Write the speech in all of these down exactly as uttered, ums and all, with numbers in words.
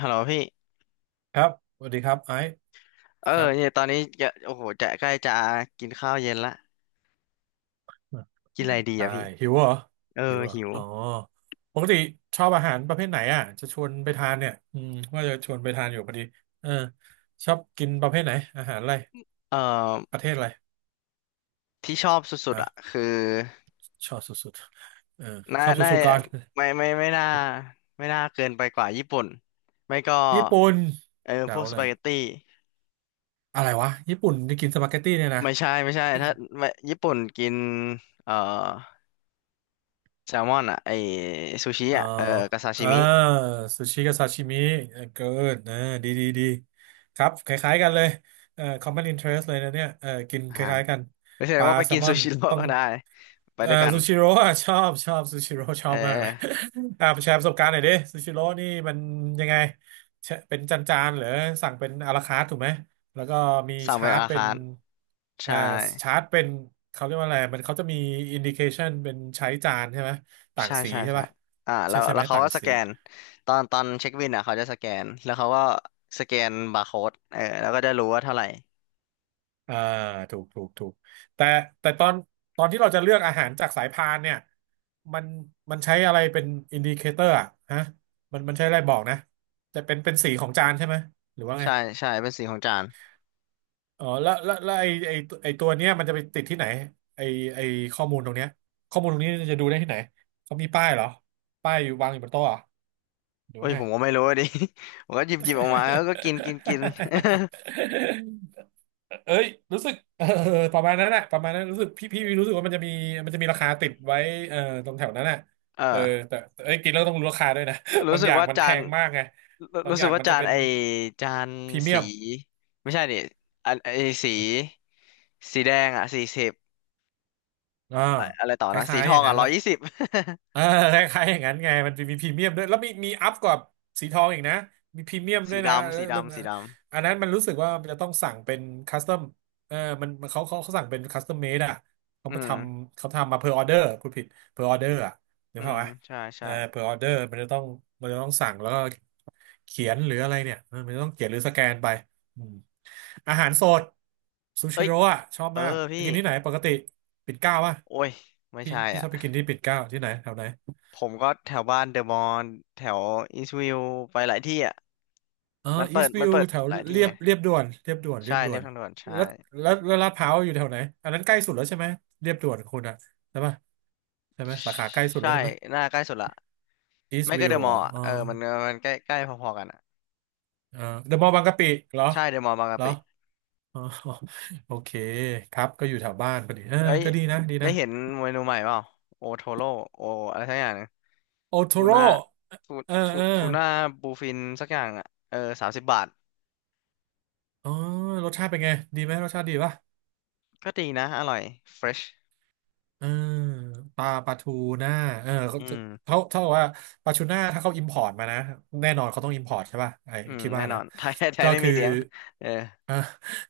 ฮัลโหลพี่ครับสวัสดีครับไอซ์เออครับเนี่ยตอนนี้จะโอ้โหจะใกล้จะกินข้าวเย็นละกินอะไรดีใช่อะพี่หิวเหรอเออหิวเหรอหิวอ๋อปกติชอบอาหารประเภทไหนอ่ะจะชวนไปทานเนี่ยอืมว่าจะชวนไปทานอยู่พอดีเออชอบกินประเภทไหนอาหารอะไรเออประเทศอะไรที่ชอบสุดๆฮะอะคือชอบสุดๆเออน่าชอบน่าสุดๆก่อนไม่ไม่ไม่น่าไม่น่าเกินไปกว่าญี่ปุ่นไม่ก็ญี่ปุ่นเออพเดาวกสเลปายเกตตี้อะไรวะญี่ปุ่นที่กินสปาเกตตี้เนี่ยนะ ไม่ใช่ไม่ใช่ถ้าไม่ญี่ปุ่นกินเออแซลมอนอะไอซูชิอ๋ออะเออกับซาชิอ่ามิซูชิกับซาชิมิเออเกินเออดีดีดีครับคล้ายๆ กันเลยเอ่อ common interest เลยนะเนี่ยเออกินอ่าคล้ายๆ กัน ไม่ใช่ปลาว่าไปแซลกินมอซูน ชิโร่ ต้ อง ก็ได้ไปเอ่อด้วยกันซูชิโร่อะชอบชอบซูชิโร่ชอเอบมากเลย อ อ่าแชร์ประสบการณ์หน่อยดิซูชิโร่นี่มันยังไงแชเป็นจานๆเหรือสั่งเป็นอาราคาร์ทถูกไหมแล้วก็มีสั่งชาเป็นร์จอาราเป็คานร์ทอ่าใช่ ชาร์จเป็นเขาเรียกว่าอะไรมันเขาจะมีอินดิเคชันเป็นใช้จานใช่ไหมต่างใช่สีใช่ใช่ใช่ป่ะอ่าแล้ใช่วใช่แล้ไหมวเขาต่างก็สสี แกนตอนตอนเช็คบินอ่ะเขาจะสแกนแล้วเขาก็สแกนบาร์โค้ดเออแล้วก็จะรู้ว่าเท่าไหร่อ่าถูกถูกถูกแต่แต่ตอนตอนที่เราจะเลือกอาหารจากสายพานเนี่ยมันมันใช้อะไรเป็นอินดิเคเตอร์อะฮะมันมันใช้อะไรบอกนะจะเป็นเป็นสีของจานใช่ไหมหรือว่าไงใช่ใช่เป็นสีของจานอ๋อแล้วแล้วแล้วไอไอไอตัวเนี้ยมันจะไปติดที่ไหนไอไอข้อมูลตรงเนี้ยข้อมูลตรงนี้จะดูได้ที่ไหนเขามีป้ายเหรอป้ายอยู่วางอยู่บนโต๊ะเหรอหรือเอ้ว่ายไง ผมก็ไม่รู้ อะดิ ผมก็หยิบหยิบออกมาแล้วก็กินกินกิน เอ้ยรู้สึกเออประมาณนั้นแหละประมาณนั้นรู้สึกพี่พี่รู้สึกว่ามันจะมีมันจะมีราคาติดไว้เออตรงแถวนั้นน่ะเอเอออแต่แต่เอ้ยกินแล้วต้องรู้ราคาด้วยนะ รู้บางสึอกย่างว่ามันจาแพนงมากไงรู้บางรู้อสึย่ากงว่ามันจะจานเป็นไอจานพรีเมียสีมไม่ใช่ดิอันไอสีสีแดงอ่ะสี่สิบอ่าอะไรต่อคนะสีล้ายทๆออย่างงนั้อ่ะนร้อยละ ยี่สิบ เออ คล้ายๆอย่างนั้นไงมันจะมีพรีเมียมด้วยแล้วมีมีอัพกว่าสีทองอีกนะมีพรีเมียม ด้สีวยนะเอดำอสีมันดำสีดอันนั้นมันรู้สึกว่ามันจะต้องสั่งเป็นคัสตอมเออมันมันเขาเขาเขาสั่งเป็นคัสตอมเมดอ่ะเขาำอืมาทมำเขาทำมาเพอร์ออเดอร์คุณผิดเพอร์ออเดอร์อ่ะเดี๋ยอืวเข้ามไหมใช่เอใช่อเพอร์ออเดอร์มันจะต้องมันจะต้องสั่งแล้วก็เขียนหรืออะไรเนี่ยเออมันจะต้องเขียนหรือสแกนไป อืมอาหารสดซูเอ้ชิย โร่อะชอบเออมากไปพี่กินที่ไหนปกติปิ่นเกล้าป่ะโอ้ยไม่พี่ใช่พี่ชอ่ะอบไปกินที่ปิ่นเกล้าที่ไหนแถวไหนผมก็แถวบ้านเดอะมอนแถวอีสต์วิวไปหลายที่อ่ะเออมันอีเปิสดต์วิมันวเปิดแถวหลายที่เรียไงบเรียบด่วนเรียบด่วนเรีใช่ยบด่เรีวยบนทางด่วนใช่แล้วแล้วแล้วลาดพร้าวอยู่แถวไหนอันนั้นใกล้สุดแล้วใช่ไหมเรียบด่วนคุณอะใช่ป่ะใช่ไหมสาขาใกล้สุดแล้ใช่วใช่ไหมหน้าใกล้สุดละอีสไม่ต์วิก็วเดอะมเหรออลล์อ่ะเออเออมันมันใกล้ใกล้พอๆกันอ่ะเออเดอะมอลล์บางกะปิเหรอใช่เดอะมอลล์บางเหกะรอปิอ๋อ โอเคครับก็อยู่แถวบ้านพอดีเออเอ้ยก็ดีนะดีได้นะเห็นเมนูใหม่เปล่าโอโทโร่โออะไรสักอย่างหนึงโอโททูโร่น่าทูเออทูเออ ทูน่าบูฟินสักอย่างอ่ะเออสามสิบบาทอ๋อรสชาติเป็นไงดีไหมรสชาติดีป่ะก็ดีนะอร่อยเฟรชเออปลาปลาทูน่าเออเขาอืจะมเขาเท่ากับว่าปลาทูน่าถ้าเขาอิมพอร์ตมานะแน่นอนเขาต้องอิมพอร์ตใช่ป่ะไอ้อืมคิดแน่ว่านอนะน ไทยไทก็ยไม่คืมีอเลี้ยงเออ อ่ะ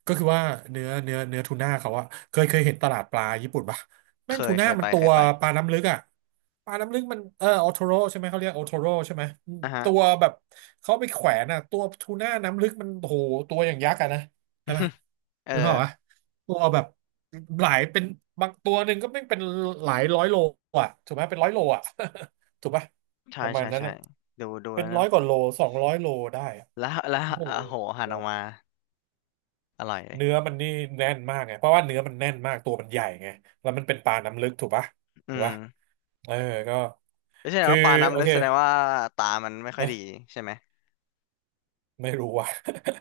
ก็คือว่าเนื้อเนื้อเนื้อทูน่าเขาอะเคยเคยเห็นตลาดปลาญี่ปุ่นป่ะเคแม่งทูยเคน่ายมัไปนตัเควยไปปลาน้ำลึกอะปลาน้ำลึกมันเออโอโทโรใช่ไหมเขาเรียกโอโทโรใช่ไหมอืมอ่ะฮะ ตัวแบบเขาไปแขวนอะตัวทูน่าน้ำลึกมันโอ้โหตัวอย่างยักษ์อะนะใช่ปะ เออนึกภาพวะตัวแบบหลายเป็นบางตัวหนึ่งก็ไม่เป็นหลายร้อยโลอ่ะถูกไหมเป็นร้อยโลอ่ะ ถูกปะปใช่ระมาณใช่นั้นใช่นะดูดูเป็แล้นวร้นะอยกว่าโลสองร้อยโลได้อะแล้วแล้วโอ้โหโอ้โหหันออกมาอร่อยเลยเนื้อมันนี่แน่นมากไงเพราะว่าเนื้อมันแน่นมากตัวมันใหญ่ไงแล้วมันเป็นปลาน้ำลึกถูกปะอืถูกมปะเออก็ก็แสดงคือว่าปลาโอน้ำลึกเค แสดงว่าตามันไม่ค่อยดีใช่ไหมไม่รู้ว่ะ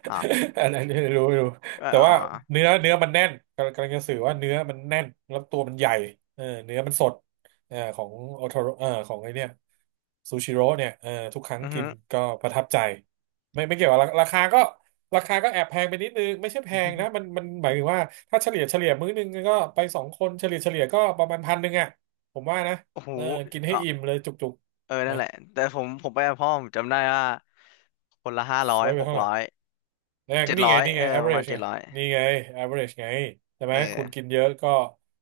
อ๋อ อันนั้นไม่รู้ไม่รู้ก็แต่อ๋อว่าเนื้อเนื้อมันแน่นกำลังกำลังจะสื่อว่าเนื้อมันแน่นแล้วตัวมันใหญ่เออเนื้อมันสดเออของโอโทโรเออของไอเนี่ยซูชิโร่เนี่ยเออทุกครั้งอือกิฮึนก็ประทับใจไม่ไม่เกี่ยวกับราราคาก็ราคาก็แอบแพงไปนิดนึงไม่ใช่แพอือฮึ งนะมันมันหมายถึงว่าถ้าเฉลี่ยเฉลี่ยมื้อนึงก็ไปสองคนเฉลี่ยเฉลี่ยก็ประมาณพันหนึ่งอ่ะผมว่านะ โอ้โหเออกินให้อ๋ออิ่มเลยจุกเออๆนั่นนะแหละแต่ผมผมไปกับพ่อผมจำได้ว่าคนละห้าซร้อยวยไปหกเท่าไหร่ ร้อยเออเจ็ดนี่ร้ไงอยนี่เอไง อประมาณ average เจ็ไงดร้อยนี่ไง average ไงใช่ไหมเอคุณอกินเยอะก็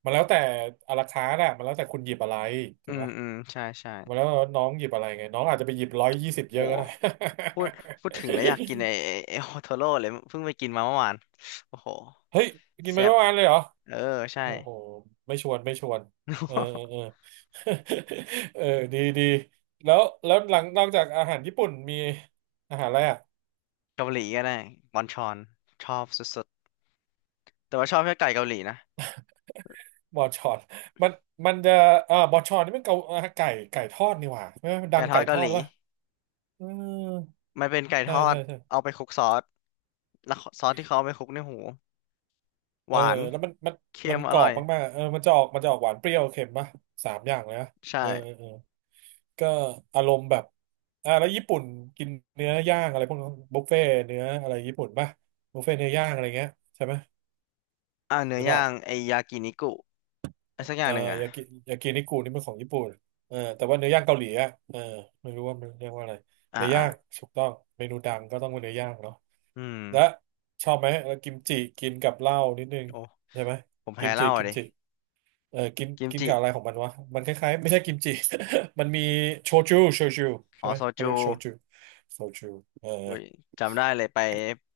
มันแล้วแต่อะราคานะมันแล้วแต่คุณหยิบอะไรถูอืกมปะอืมใช่ใช่มันแล้วแต่ว่าน้องหยิบอะไรไงน้องอาจจะไปหยิบร้อยยี่สิบเยโอ้อะก็ได้ พูดพูดถึงแล้วอยากกิน ไอ้ไอ้ไอ้โอโทโร่เลยเพิ่งไปกินมาเมื่อวานโอ้โห เฮ้ยกินมาแซ่บทั้งวันเลยเหรอเออ ใช่ โอ้โหไม่ชวนไม่ชวนเออเออ เออ เออดีดีแล้วแล้วหลังนอกจากอาหารญี่ปุ่นมีอาหารอะไรอ่ะเกาหลีก็ได้บอนชอน ชอบสุดๆ แต่ว่าชอบแค่ไก่เกาหลีนะบอชอนมันมันจะเอ่อบอชอนนี่มันเกาอ่าไก่ไก่ทอดนี่หว่าใช่ไหมมันดัไก่งทอไก่ดทเกาอหดหรืลีอเปล่า อือมันเป็นไก่ทใช่อด ใช่ใช่เอาไปคลุกซอสแล้วซอสที่เขาเอาไปคลุกในหูหเออวาน แล้วมันมันเค็มันมอกรอร่อบยมากๆเออมันจะออกมันจะออกหวานเปรี้ยวเค็มป่ะสามอย่างเลยนะใช่ เออเออเออก็อารมณ์แบบอ่าแล้วญี่ปุ่นกินเนื้อย่างอะไรพวกนั้นบุฟเฟ่เนื้ออะไรญี่ปุ่นป่ะบุฟเฟ่เนื้อย่างอะไรเงี้ยใช่ไหมอ่าเนื้หอรือเปย่าล่าง ไอยากินิกุไอสักอเอย่างหนึ่งอ่ะอยากิยากินิกุนี่มันของญี่ปุ่นเออแต่ว่าเนื้อย่างเกาหลีอ่ะเออไม่รู้ว่ามันเรียกว่าอะไรอ่าเนื้ออ่าย่างถูกต้องเมนูดังก็ต้องเป็นเนื้อย่างเนาะอืมและชอบไหมแล้วกิมจิกินกับเหล้านิดนึงโอ้ใช่ไหมผมกิแพ้มเหจิล้าอะกิมดิจิ เออกินกิมกินจิกับอะไรของมันวะมันคล้ายๆไม่ใช่กิมจิ มันมีโชจูโชจูอ๋ใช่อไหมโซเขาเรีจูยกโชจูโชจูเอออุ้ยจำได้เลยไป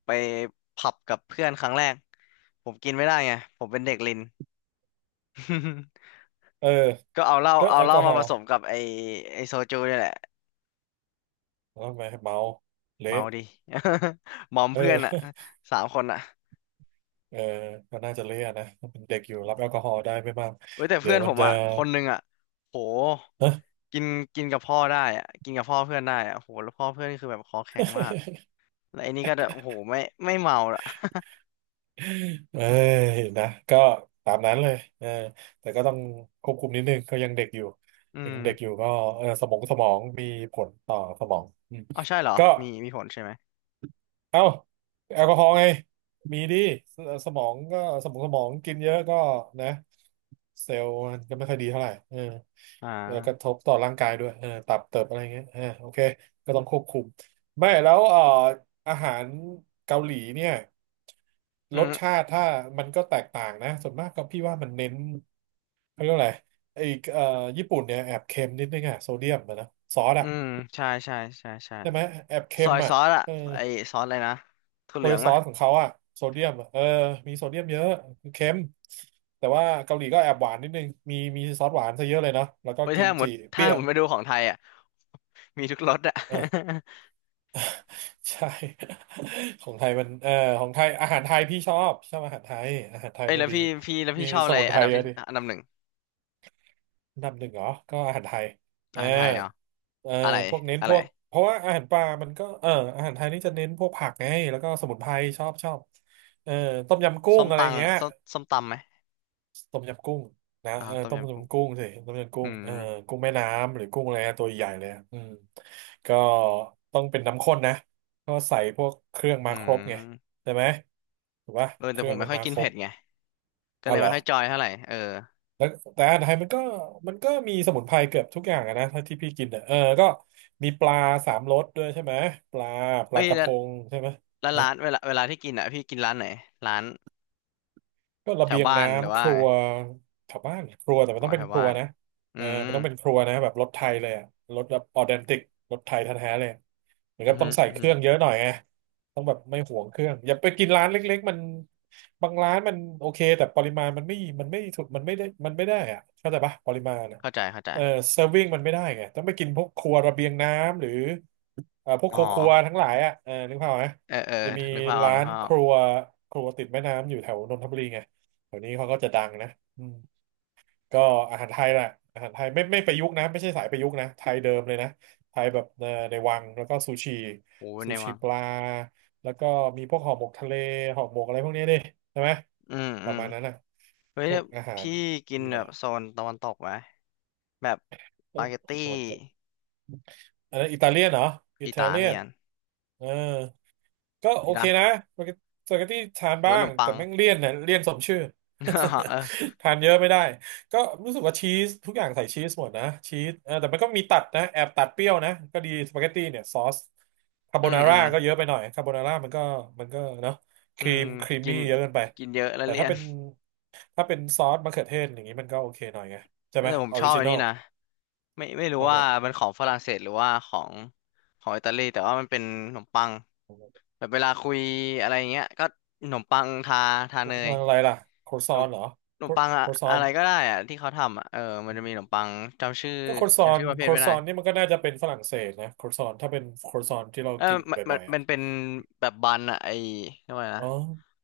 ไปผับกับเพื่อนครั้งแรก ผมกินไม่ได้ไงผมเป็นเด็กลิน เออก็เอาเหล้าก็เอาแอลเหกล้าอฮมาอผล์สมกับไอไอโซจูนี่แหละแล้วทำไมเมาเละเมาดิ มอมเออ เพื่อนอ่ะ สามคนอ่ะเออก็น่าจะเละอะนะเป็นเด็กอยู่รับแอลกอฮอล์ได้ไม่มากเว้ยแต่เดี๋เพื่ยอวนมัผนมจะ อ่ะคนหนึ่งอ่ะโห กินกินกับพ่อได้อ่ะกินกับพ่อเพื่อนได้อ่ะโหแล้วพ่อเพื่อนนี่คือแบบคอแข็งมากแล้วไอ้นี่ก็แบบโหไม่ไม่เมาละ เอ้ยนะก็ตามนั้นเลยเออแต่ก็ต้องควบคุมนิดนึงเขายังเด็กอยู่อืยังมเด็กอยู่ก็เออสมองสมองมีผลต่อสมองอืมเอาใช่เหรอก็ มีมีผลใช่ไหมเอ้าแอลกอฮอล์ไงมีดิสสมองก็สมองสมองกินเยอะก็นะเซลล์มันก็ไม่ค่อยดีเท่าไหร่เอออ่เออกระทาบต่อร่างกายด้วยเออตับเติบอะไรเงี้ยเออโอเคก็ต้องควบคุมไม่แล้วเอ่ออาหารเกาหลีเนี่ยอืรสชามติถ้ามันก็แตกต่างนะส่วนมากก็พี่ว่ามันเน้นเขาเรียกว่าอะไรไอ้เอ่อญี่ปุ่นเนี่ยแอบเค็มนิดนึงอะโซเดียมอะนะซอสอือะมใช่ใช่ใช่ใช่ใช่ไหมแอบเค็ซอมยอะซอสอ่ะเออ ไอซอสอะไรนะถั่วโรเหลืยองซอมะสของเขาอะโซเดียมอะเออมีโซเดียมเยอะเค็มแต่ว่าเกาหลีก็แอบหวานนิดนึงมีมีซอสหวานซะเยอะเลยเนาะแล้วก็เว้ยกิถ้ามหมจิดเปถ้ารี้ยหมวดไปดูของไทยอ่ะ มีทุกรสอ่ะ เออ ใช่ ของไทยมันเออของไทยอาหารไทยพี่ชอบชอบอาหารไทยอาหารไทยเอ้ยน่ะแล้วดีพี่พี่แล้วมีพี่ชอบสอะไรมุนไพอันรดับเยที่อะดิอันดับหนึ่งอันดับหนึ่งเหรอก็อาหารไทยเออาอหารไทยเหรอเอออะไรพวกเน้นอะพไรวกเพราะว่าอาหารปลามันก็เอออาหารไทยนี่จะเน้นพวกผักไงแล้วก็สมุนไพรชอบชอบเออต้มยำกุ้ส้งมอะไรตัอย่างงเงี้ย ส้มส้มตำไหมต้มยำกุ้งนะอ่าเออต้มต้มยำกุ้งยำกุ้งสิต้มยำกุ้อืงเออมกุ้งแม่น้ำหรือกุ้งอะไรนะตัวใหญ่เลยอะอืมก็ต้องเป็นน้ำข้นนะก็ใส่พวกเครื่องอืมาครบไงมใช่ไหมถูกปะเออเคแต่รื่ผอมงไม่มันค่อยมากินครเผ็บดไงก็เอาเลยเหรไม่อค่อยจอยเท่าไหร่เออแล้วแต่อาหารไทยมันก็มันก็มีสมุนไพรเกือบทุกอย่างอะนะถ้าที่พี่กินอะเออก็มีปลาสามรสด้วยใช่ไหมปลาปเอ้ลายกระแล้พวงใช่ไหม แล้วร้านเวลาเวลาที่กินอ่ะพี่กินร้านไหนร้านก็ระแถเบีวยงบ้านหรือน้ำคว่ารัไงวแถวบ้านครัวแต่มันอ๋อต้องแถเป็นวครับ้าวนนะอืเออมมันต้องเป็นครัวนะแบบรสไทยเลยอะรสแบบออเดนติกรสไทยแท้ๆเลยเหมือนอืกัมบอฮึต้องใส่อือเคฮึรื่องเยอะหน่อยไงต้องแบบไม่หวงเครื่องอย่าไปกินร้านเล็กๆมันบางร้านมันโอเคแต่ปริมาณมันไม่มันไม่ถูกมันไม่ได้มันไม่ได้อะเข้าใจปะปริมาณอะเข้าใจเข้าใจเออเซอร์วิงมันไม่ได้ไงต้องไปกินพวกครัวระเบียงน้ำหรือ เอ่อพวกอ๋คอรัวๆทั้งหลายอ่ะเออนึกภาพไหมเออเออจะมีนึกภาพออกร้านึกนภาพอคอกรัวครัวติดแม่น้ำอยู่แถวนนทบุรีไงแถวนี้เขาก็จะดังนะอืมก็อาหารไทยแหละอาหารไทยไม่ไม่ประยุกต์นะไม่ใช่สายประยุกต์นะไทยเดิมเลยนะไทยแบบเอ่อในวังแล้วก็ซูชิโอ้ยซูในชิวัปงลาแล้วก็มีพวกห่อหมกทะเลห่อหมกอะไรพวกนี้ดิใช่ไหมอืมปอืระมมาณนั้นนะเฮ้ยพวแล้กวอาหารพี่กิอนหแบน่อบโซยนตะวันตกไหมแบบสโอ้ปาเกตตี้ ตะวันตกอันนั้นอิตาเลียนเหรออิอิตาตาเลียเลีนยนเออ ก็โออีกเคละนะสปาเกตเตตี้ทานหรือบ้าว่าขนงมปัแต่ง แม่งเลี่ยนนะเลี่ยนสมชื่อ เออ ทานเยอะไม่ได้ก็รู้สึกว่าชีสทุกอย่างใส่ชีสหมดนะชีสเออแต่มันก็มีตัดนะแอบตัดเปรี้ยวนะก็ดีสปาเกตตี้เนี่ยซอสคาโบอืมนาอืร่ามก็เยอะไปหน่อยคาโบนาร่ามันก็มันก็เนาะคอืรีมมครีมกินมี่เยอะเกินไปกินเยอะแล้วแต่เลีถ้ายนเป็นถ้าเป็นซอสมะเขือเทศอย่างนี้มันก็โอเคหน่อยไงใช่ไหมแต่ผมออชอริบจิอันนอนี้ลนะไม่ไม่ชรู้อบอะว่าไรมันของฝรั่งเศสหรือว่าของของอิตาลีแต่ว่ามันเป็นขนมปังอแบบเวลาคุยอะไรอย่างเงี้ยก็ขนมปังทาทาเนยะไรล่ะโครขซนอมนเหรอขนโคมปังอะรซออะน ไรก็ได้อะที่เขาทำอะเออมันจะมีขนมปังจำชื่อก็โครซอจำนชื่อประเภโคทรไม่ซได้ อนนี่มันก็น่าจะเป็นฝรั่งเศสนะโครซอนถ้าเป็นโครซอนที่เราเออกินมันมับ่นอยๆอ่ะมันเป็นแบบบันอะไอเรียกว่าไงอ๋อนะ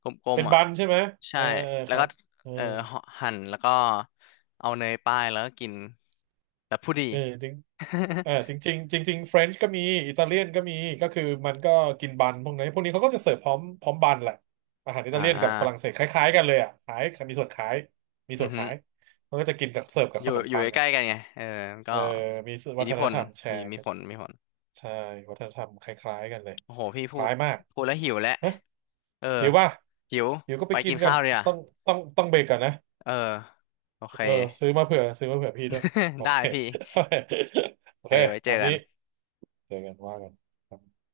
กลเป็มนๆอะบันใช่ไหมเอใช่อเออแล้ควรัก็บเออเออห่อหั่นแล้วก็เอาเนยป้ายแล้วก็กินแบบผู้ดี เออจริงเออจริ งจริงจริงๆเฟรนช์ก็มีอิตาเลียนก็มีก็คือมันก็กินบันพวกนี้นพวกนี้เขาก็จะเสิร์ฟพร้อมพร้อมบันแหละอาหารอิอ่ตาเลียนกับฝรั่งเศาสคล้ายๆกันเลยอ่ะขายมีส่วนขายมีส่อืวอนฮึขาอยมันก็จะกินกับเสิร์ฟกับอขยู่นมอยู่ปังใกอ่ะล้ๆกันไงเออมันก็เออมีอิวัทฒธิพนลธรรมแชมีร์มีกันผลมีผลใช่วัฒนธรรมคล้ายๆกันเลยโอ้โหพี่คพูล้าดยมาก พูดแล้วหิวแล้วเออหิวป่ะหิวหิวก็ไปไปกิกินนกันข้าวเลยอ่ะต้องต้องต้องเบรกก่อนนะเออโอเค เออซื้อมาเผื่อซื้อมาเผื่อพี่ด้วยโอ ได้เคพี่โอเคโอโอเคเคไว้เจตาอมกันี้นเจอกันว่ากันครับ